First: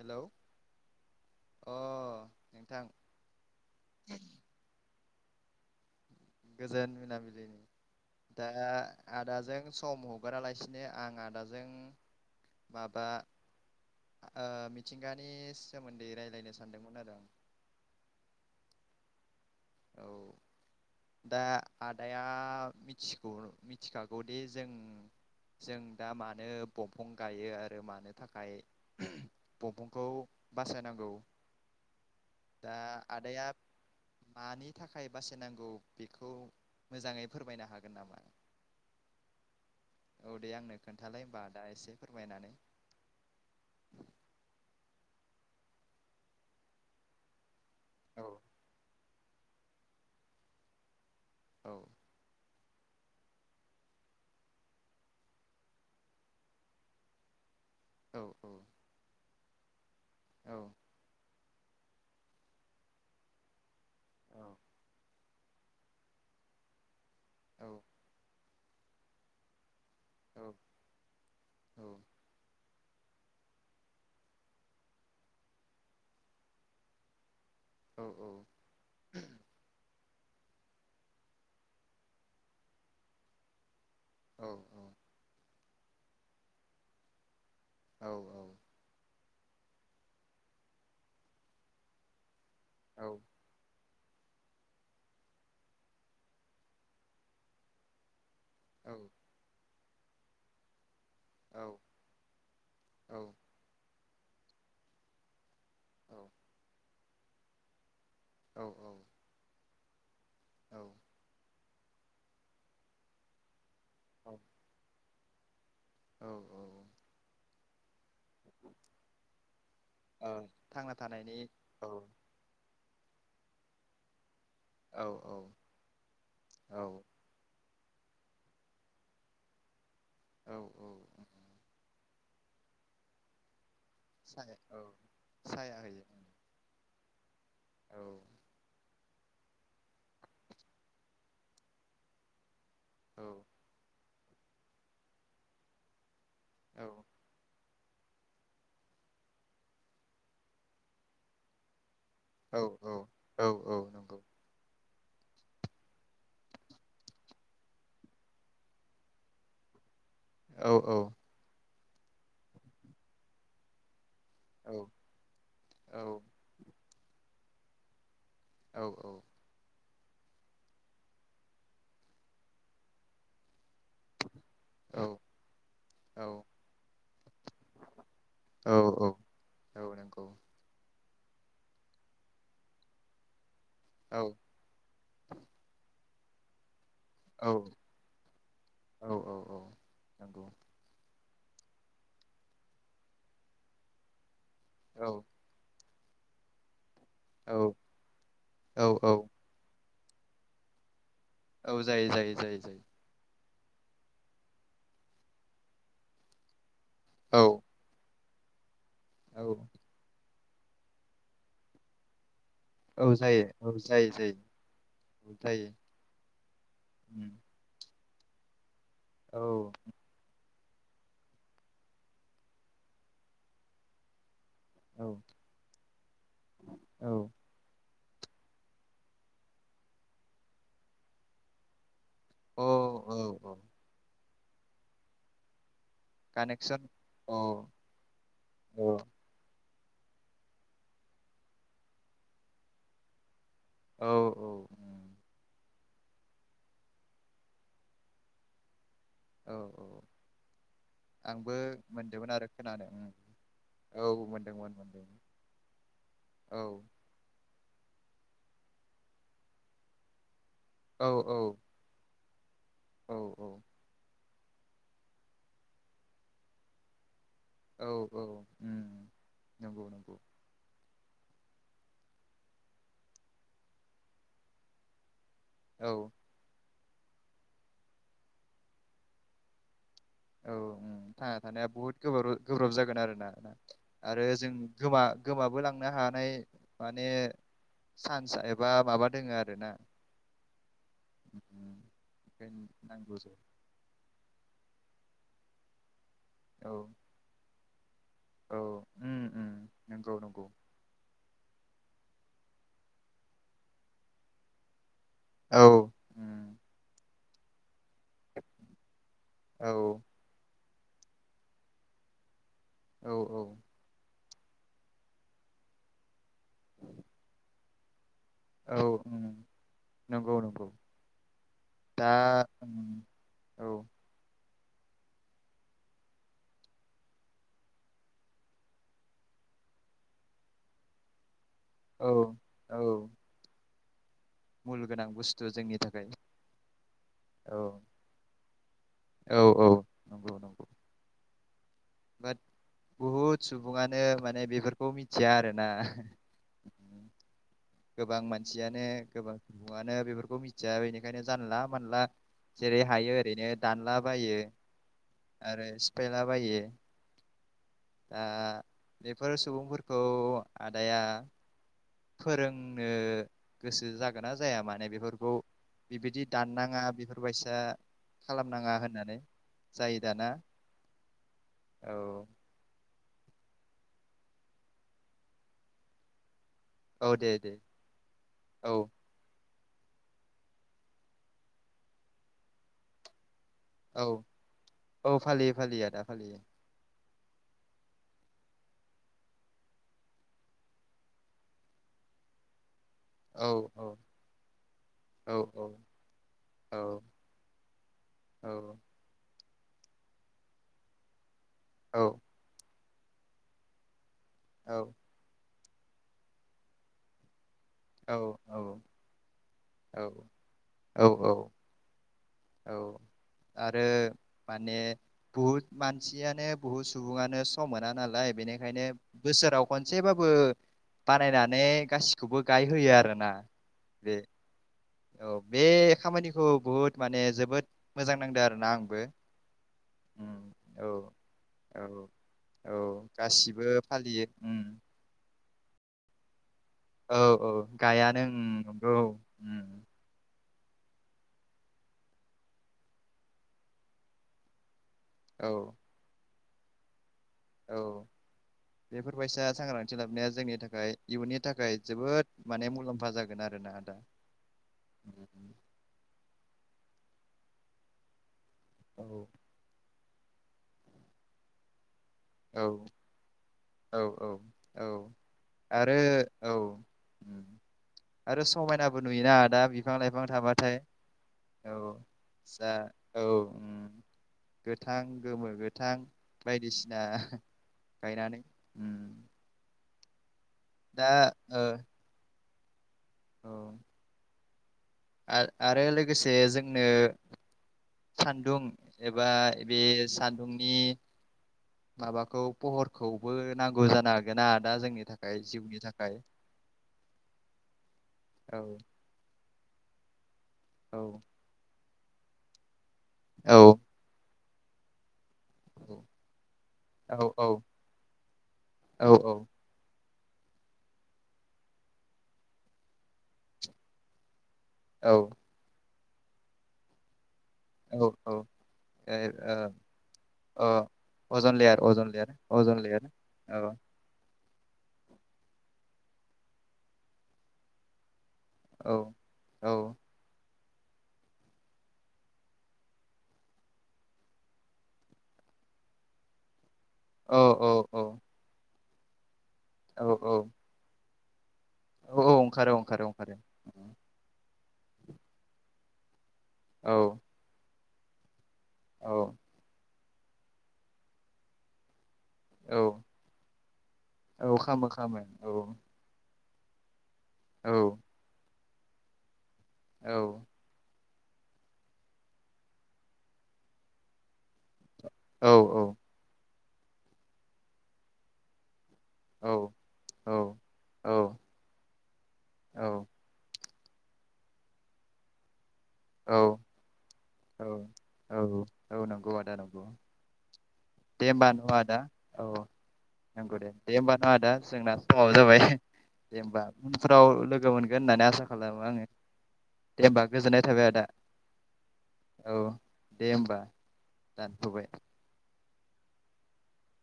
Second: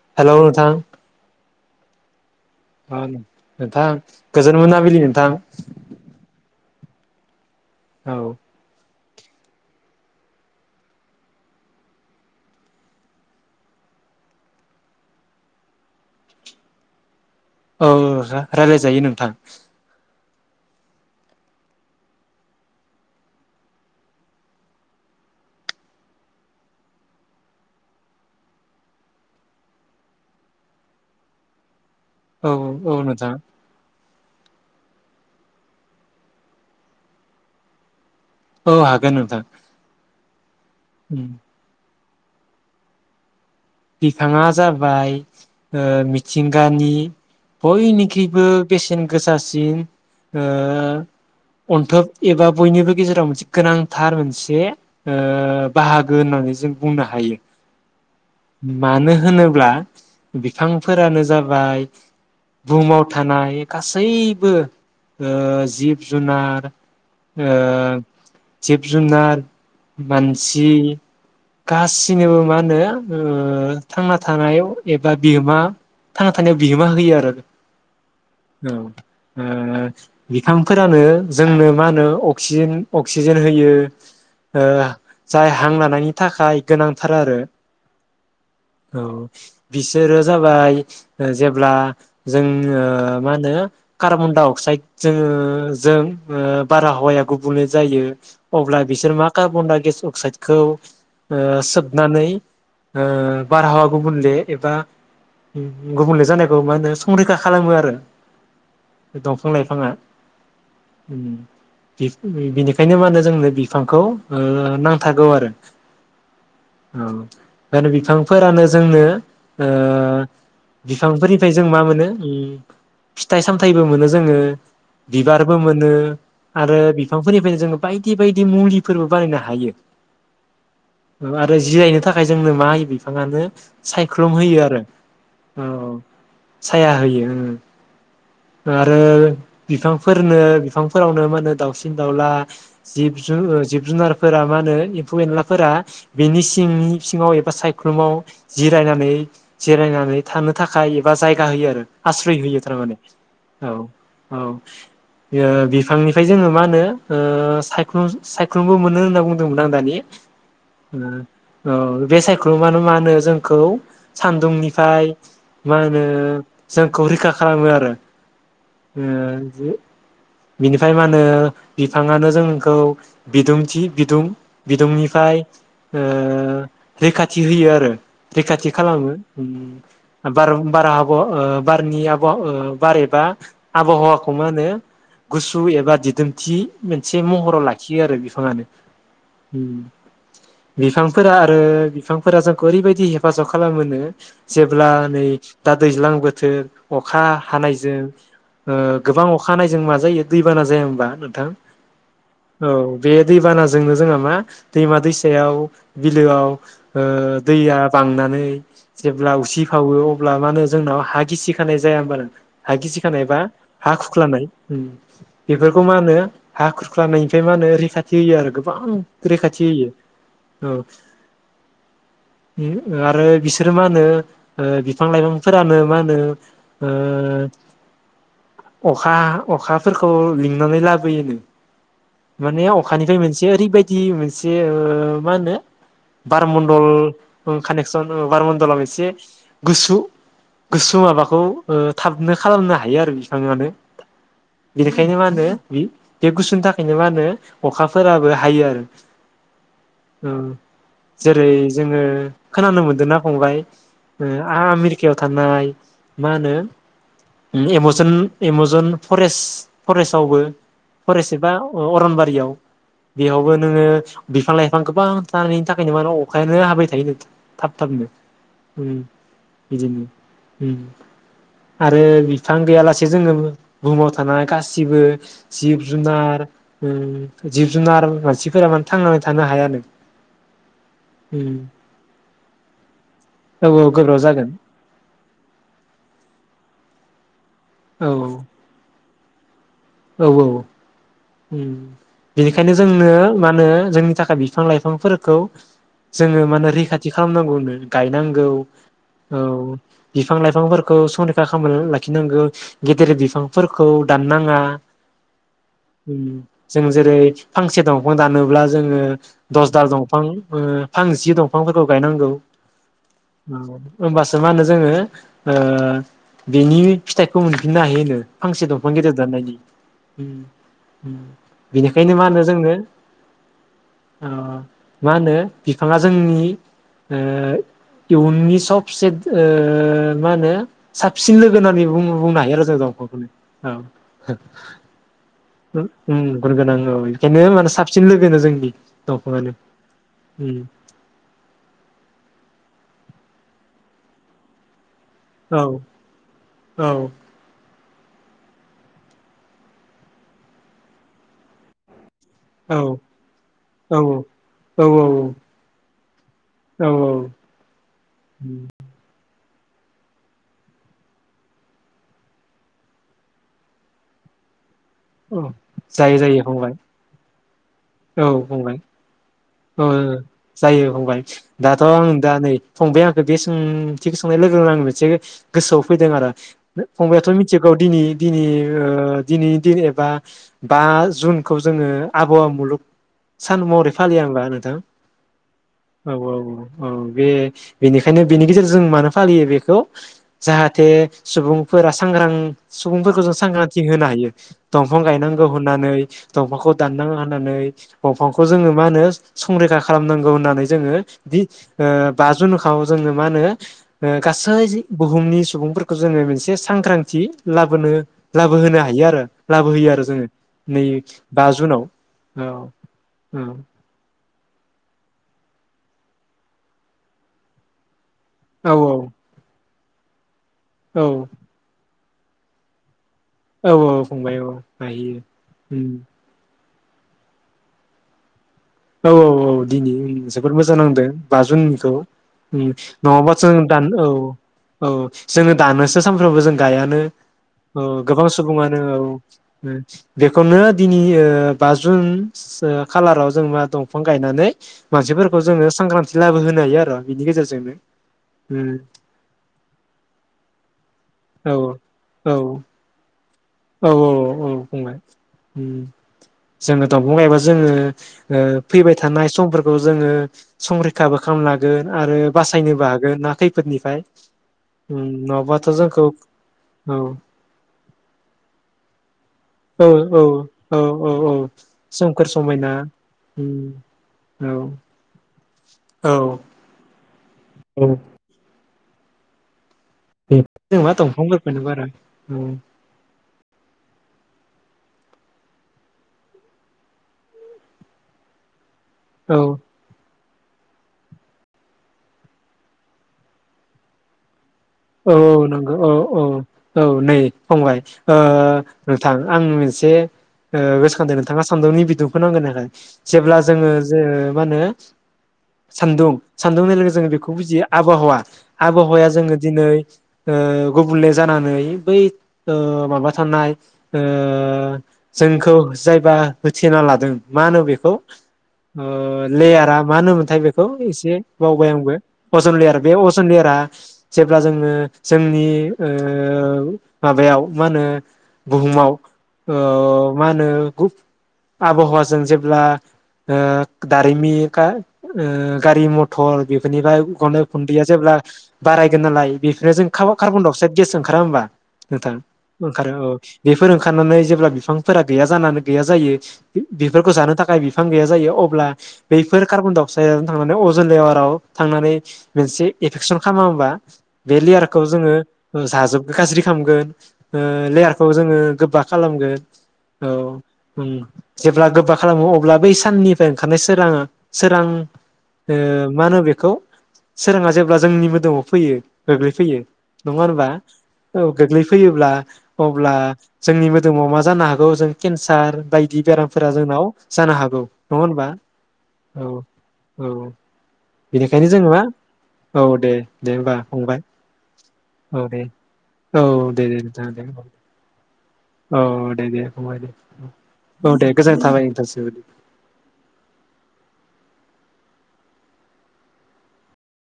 Hello hello नोथां? अ नोंथां मा होनो नोंथां गोजोन मोनाबिलि। [inaudible] नोंथां। गोजोन मोनाबिलि औ [inaudible] दा [inaudible] आदाजों सम हगारालासिनो आं आदाजों माबा ओ मिथिंगानि सोमोन्दै रायज्लायनो सानदोंमोन आरो आं [inaudible] औ जा रायलायजायो नोंथां। औ दा आदाया मिथिगौ मिथिखागौदि जों जों दा मानो बंफां गायो आरो मानो थाखाय बंफांखौ बासायनांगौ [inaudible] औ दा औ नोंथां। आदाया मानि थाखाय बासायनांगौ बेखौ मोजाङै फोरमायनो हागोन नामा? [inaudible] औ हागोन नोंथां। औ दे आंनो [inaudible] खोन्थालाय होनबा आदा एसे [inaudible] फोरमायनानै। [inaudible] बिफाङा जाबाय ओ मिथिंगानि औ बयनिख्रुयबो बेसेन गोसासिन ओ अन्थोब एबा बयनिबो गेजेराव मोनसे गोनांथार मोनसे ओ बाहागो होननानै जों बुंनो हायो। मानो होनोब्ला बिफांफोरानो जाबाय बुहुमाव थानाय गासैबो ओ जिब-जुनार ओ जिब जुनार [inaudible] मानसि गासिनोबो मा होनो ओथांना थानायाव एबा बिहोमा थांना थानायाव बिहोमा होयो आरो। ओ बिफांफोरानो जोंनो मा होनो अक्सिजेन अक्सिजेन होयो। ओ जाय हां लानायनि थाखाय गोनांथार आरो। औ बिसोरो जाबाय जेब्ला जोंओ मा होनो खारबनदाव अक्साइड जों जों बारहावाया गुबुंले जायो अब्ला बिसोर मा कारबनडाय गेस अक्साइडखौ ओ सोबनानै ओ बार हावाखौ गुबुंजे एबा गुबुंले जानायखौ मा होनो संरैखा खालामो आरो औ दंफां लाइफाङा उम बिनिखायनो मा होनो जोंनो बिफांखौ ओ नांथारागौ आरो औ औ औ बेंखायनो बिफांफोरानो जोंनो ओ ओ थांना थानायनि बिफांफोरनिफ्राय जों मा औ मोनो ओम फिथ - सामथायबो मोनो जोङो औ बिबारबो मोनो औ आरो बिफांफोरनिफ्रायनो जोङो बायदि बायदि मुलिफोरबो बानायनो हायो औ औ आरो जिरायनो थाख जोंनो मा होयो बिफाङानो सायख्लुम साया होयो आरो औ औ साया औ होयो साया होयो ओ औ ओ आरो बिफांफोरनो बिफांफोरावनो मा होनो दाउसिन दाउला जिब औ जु जिब जुनार फोर मा होनो एम्फौ एनलाफोरा बेनि औ सिंनि एबा सायख्लुमाव जिरायनानै जिरायनानै थानो थाखाय एबा जायगा होयो आरो आस्रय औ होयो थारमाने औ औ ओ बिफांनिफ्राय जोङो मा होनो ओ सायख्लुम सायख्लुमबो मोनो होनना बुंदोंमोन आं दानि औ ओ औ औ बे सायख्लुम मानो मा होनो जोंखौ औ सान्दुंनिफ्राय मा औ होनो जोंखौ रैखा खालामो आरो। ओ जि बिनिफाय मा होनो बिफाङानो जोंखौ बिदुंथि बिदुं बिदुंनिफाय ओ रैखा थि होयो आरो औ रैखाथि खालामो औ नंगौ उम बार बारा आब ओ बारनि आब ओ बार एबा आबहावाखौ मा होनो गुसु एबा दिद दोमथि मोनसे औ महराव लाखियो आरो बिफाङानो औ औ औ उम नंगौ बिफां फोरा आरो बिफांफोरा जोंखौ ओरैबायदि हेफाजाब खालामोनो जेब्ला औ नै दा दैज्लां बोथोर अखा औ हानायजों ओ औ औ गोबां अखा हानाय जों मा जायो दैबाना जाया हामबा नों औ जायो जायो जायो जयो। दैबानाजोंनो जोंहा मा दैमा दैसायाव बिलोआव ओ औ दैया बांनानै [inaudible] जेब्ला औ उसि फावो अब्ला मा होनो जोंनाव हा गिसि खानाय जाया होमब्ला नोंथां? हा गिसि औ खानाय बा जायो औ हा जायो जायो खुरख्लानाय उम औ जायो बेफोरखौ मा होनो हा उम खुरख्लानायनिफ्राय मा होनो रैखा थि होयो आरो गों बां औ रैखाथि होयो। औ उम आरो बिसोरो मा होनो ओ औ बिफां लाइफांफोरानो मा होनो ओ अखा अखाफोरखौ लिंनानै लाबोयोनो। माने औ औ अखानिफ्राय मोनसे औ ओरैबायदि मोनसे एसे ओ मा होनो कानेक्सन बारमण्डल औ ओ कानेक्सन ओ बारमण्डलाव औ एसे गुसु गुसु माबाखौ ओ थाबनो खालामनो हायो आरो बे थाङोआनो औ औ उम बेनिखायनो मा होनो बे बे गुसुनि थाखायनो मा होनो अखाफोराबो हायो आरो। औ औ [inaudible] ओ जेरै आंबो जोङो मोनदोंमोन आरो खोनानो उम मोनदोंना फंबाय औ ओ मोनदोंमोन मोनदों आ-आमेरिकायाव थानाय मा होनो औ एम जन फरेस्ट फरेस्टावबो औ फरेस्ट बा अरन बा रियाव औ बेयावबो नोङो बिफां-लाइ फां गोबांथारनि थाखायनो माने अखायानो हाबाय थायो नो। थाब औ थाबनो औ उम ओम नंगौ बिदिनो नंगौ ओम। आरो बिफां गैयालासे जोङो बुहुमाव थानाय गासिबो। औ जिब-जुनार ओम जिब-जुनार, मानसिफोरा माने थांनानै थानो हाया। आरो [inaudible] औ ओम थांना थानाया बहुद गोब्रा-गोब्राब जागोन आरो ना औ गोब्राब आरो जागोन जों गोमा गोमाबो लांनो हानाय। [inaudible] माने औ सानस एबा माबा [inaudible] दोङो आरो ना। औ औ ओम ओंखायनो बेनिखायनो जोंनो नांगौ जों मा होनो जोंनि थाखाय बिफां-लाइ बिफांफोरखौ जोङो माने औ रैखाथि खालामनांगौनो। गायनांगौ औ उम औ। उम नंगौ नंगौ बिफां-लाइफांफोरखौ स फा खालामनानै लाखिनांगौ गेदेर बिफांफोरखौ दाननाङा। औ ओम उम जों जेरै [inaudible] फांसे दंफां दानोब्ला जोङो औ दस दाल दंफां फां जि दंफांफोरखौ गायनांगौ। औ ओमबासो मा होनो जोङो ओ बेनि फिथाइखौ मोनफिननो हायो होनो। फांसे औ दंफां गेदेर उम दाननायनि। नंगौ नंगौ दा बेनिखायनो मा होनो उम जोंनो औ मा होनो बिफाङा जोंनि ओ इउननि सबसे ओ मा होनो साबसिन लो गो होन्नानै औ बुंङो बुंनो हायो आरो जों औ दंफांखौ नों। औ। मुल गोनां बुस्थु जोंनि उ थाखाय उम गुनगोनां अ औ बेखायनो औ माने साबसिन लोगोनो जोंनि औ दंफांङानो औ नंगौ नंगौ बाट बुहुद सुबुङानो माने बेफोरखौ मिथ या आरोना? औ औ गोबां मानसियानो गोबां सुबुआनो बेफोरखौ मिथिया बेनिखायनो जानला मानला जेरै हायो ओरैनो औ दानला बायो औ आरो। [inaudible] बायो औ दा बेफोर सुबुंफोरखौ आदाया फोरोंनो गोसो जागोना जाया माने बे बेफोरखौ औ जायो बिबायदि जायो फंबाय दाननाङा बेफोरबाय [inaudible] औ खालामनाङा फंबाय होननानै औ जायो दाना जायो फंबाय दाथ' आं औ दा नै फंबाया आंखौ बे सोंथिखौ सोंनाय लोगो लोगोन आं मोनसे गोसोआव फैदों आरो। औ फंबाथ' दे दे मिथिगौ दिनै दिनै औ ओ दिनै दिन एबा बा जुनखौ जोङो आबहावा मुलुग सान महरै औ फालिया होमबा? नोंथां औ फालियो फालियो आदा औ औ फालियो। औ औ बे बेनिखायनो बेनि गेजेरजों जों मानो फालियो बेखौ जाहाथे सुबुंफोरा सांग्रां सुबुंफोरखौ जों औ सांग्रांथि औ होनो हायो दंफां औ गायनांगौ होननानै दंफांखौ औ दाननांङा होननानै दंफांखौ औ जोङो मा होनो। संरैखा खालामनांगौ होननानै जोङो बिदि ओ औ बा जुन जोङो मा होनो गासै औ बुहुमनि सुबुंफोरखौ जोङो मोनसे सांग्रांथि लाबोनो औ औ लाबोहोनो हायो आरो लाबोहोयो औ आरो जोङो नै औ बा औ जुनाव औ औ आरो [inaudible] माने बहुत मानसियानो बुहुद सुबुङानो सम मोना नालाय। औ बेनिखायनो बोसोराव खनसेबाबो औ बानायनानै गास खौबो गायहोयो आरो। ना औ बे फंबाय औ हायो औ बे उम खामानिखौ बुहुद माने जोबोद मोजां नांदों आरोना आंबो औ औ औ दिनै उम जोबोद मोजां औ नांदों बा जुननिखौ औ औ नङाबासो गासिबो दान औ फालियो उम औ जोङो दानोसो सानफ्रोमबो जों गायानो औ औ गायानो गोबां उम सुबंआनो नंगौ औ उम बे खौनो दिनै ओ बा जुन ओ खालाराव जों मा दंफां गायनानै मानसिफोरखौ औ जोङो सांग्रांथि लाबोहोनो [unintelligible] औ उम बेफोरबायसा सांग्रांथि लाबोनाया जोंनि थाखाय इयुननि औ थाखाय जोबोद माने मुलाम्फा जागोन आरो औ औ औ औ बुंंबाय उम जों दंफां गायबा जोङो ओ फैबाय औ थानाय समफोरखौ जोङो संरैखाबो खालामनो हागोन आरो बासायनोबो औ हागोन ना औ खैफोदनिफ्राय औ नङाबाथ' आरो जोंखौ औ आरो समायनाबो नुयोना दा औ बिफां औ लाइफां थाबाथाय औ औ औ औ सोमखोर समायना जा औ उम औ गोथां गोमो गोथां औ बायदिसि दा औ गायनानानै उम [unintelligible] [unintelligible] दंफां फोरखौनो बारा औ आरो लोगोसे जोंनो सान्दुं एबा औ बे साद नि माबाखौ पुहरखौबो नांगौ जानो हागोन ना दा जोंनि औ थाखाय नंगौ जिउनि औ थाखाय औ औ नै फंबाय औ नोंथां आं मोन से ओ गोसो औ खांदों नोंथाङा सानदुंनि बिदुं [unintelligible] जेब्ला जोङो औ जे मा होनो सान्दुं सान्दुं हेननाय लोगो लोगो जोङो औ बेखौ औ बुजियो आबहावा औ आबहावाया जोनो गुबुंले जानानै बै माबा थानाय औ जोंखौ जायबा होथेना लादों मा होनो बेखौ औ ओ औ लेयारा मा होन मोनथाय बेखौ ओ एसे बावबाय आंबो अजन लेयार बे अजन लेयारा जेब्ला जोङो जोंनि माबायाव मा होनो बुहुमाव औ औ मा होनो आबहावाजों जेब्ला दारिमिन गारि मथर बे इनिफ्रा औ अखारनाय औ उखुन्दैया जेब्ला औ [inaudible] गोननालाय बेफोरनो जों औ औ कार्बणअक्साइड गेस ओं ओंखारा होमबा? नोंथां ओंखारो औ बेफोर ओंखारनानै जेब्ला बिफांफोरा गैया जानानै गैया जायो। औ बेफोरखौ जानो थाखाय बिफां गैया जायो अ अब्ला औ बैफोर कार्बनडाइ गसजों थांनानै अजन लेयाराव थांनानै मोनसे औ एफेकसन खालामा ओमबा बे औ लेयारखौ खामो जोङो खामो औ जाजोबगोन गाज्रि खालामगोन। औ लेयारखौ जोङो गोबा खालामगोन। औ। जेब्ला गोबा खालामो अब्ला बै साननिफ्राय ओंखारनाय सोराङा सोरां औ मा होनो बेखौ सोराङा जेब्ला जोंनि मोदोमाव फैयो। फैयो। गोग्लैफैयो नङा होनबा औ गोग्लैफैयोब्ला अब्ला औ जोंनि मोदोमाव मा जानो हागौ जों केन्सार बायदि दि औ बेरामफोरा जोंनाव जानो हागौ औ नङा होनबा औ औ नंगौ आदा नंगौ औ दे होमबा बेनिखायनो जोङो न' आदा औ दे। होमबा नंगौ दे दे फंबाय होमबा नङा आदा जोंना औ समाव दे जाबाय दे औ दे होमबा दे नोंथां दे उनफ्राव लोगो मोनगोन। [inaudible] औ आङो दे दे फंबाय दे। होमबा गोजोननाय थाबाय औ आदा दे गोजोननाय थाबाय नोंथांनिसिम। जाथबाय।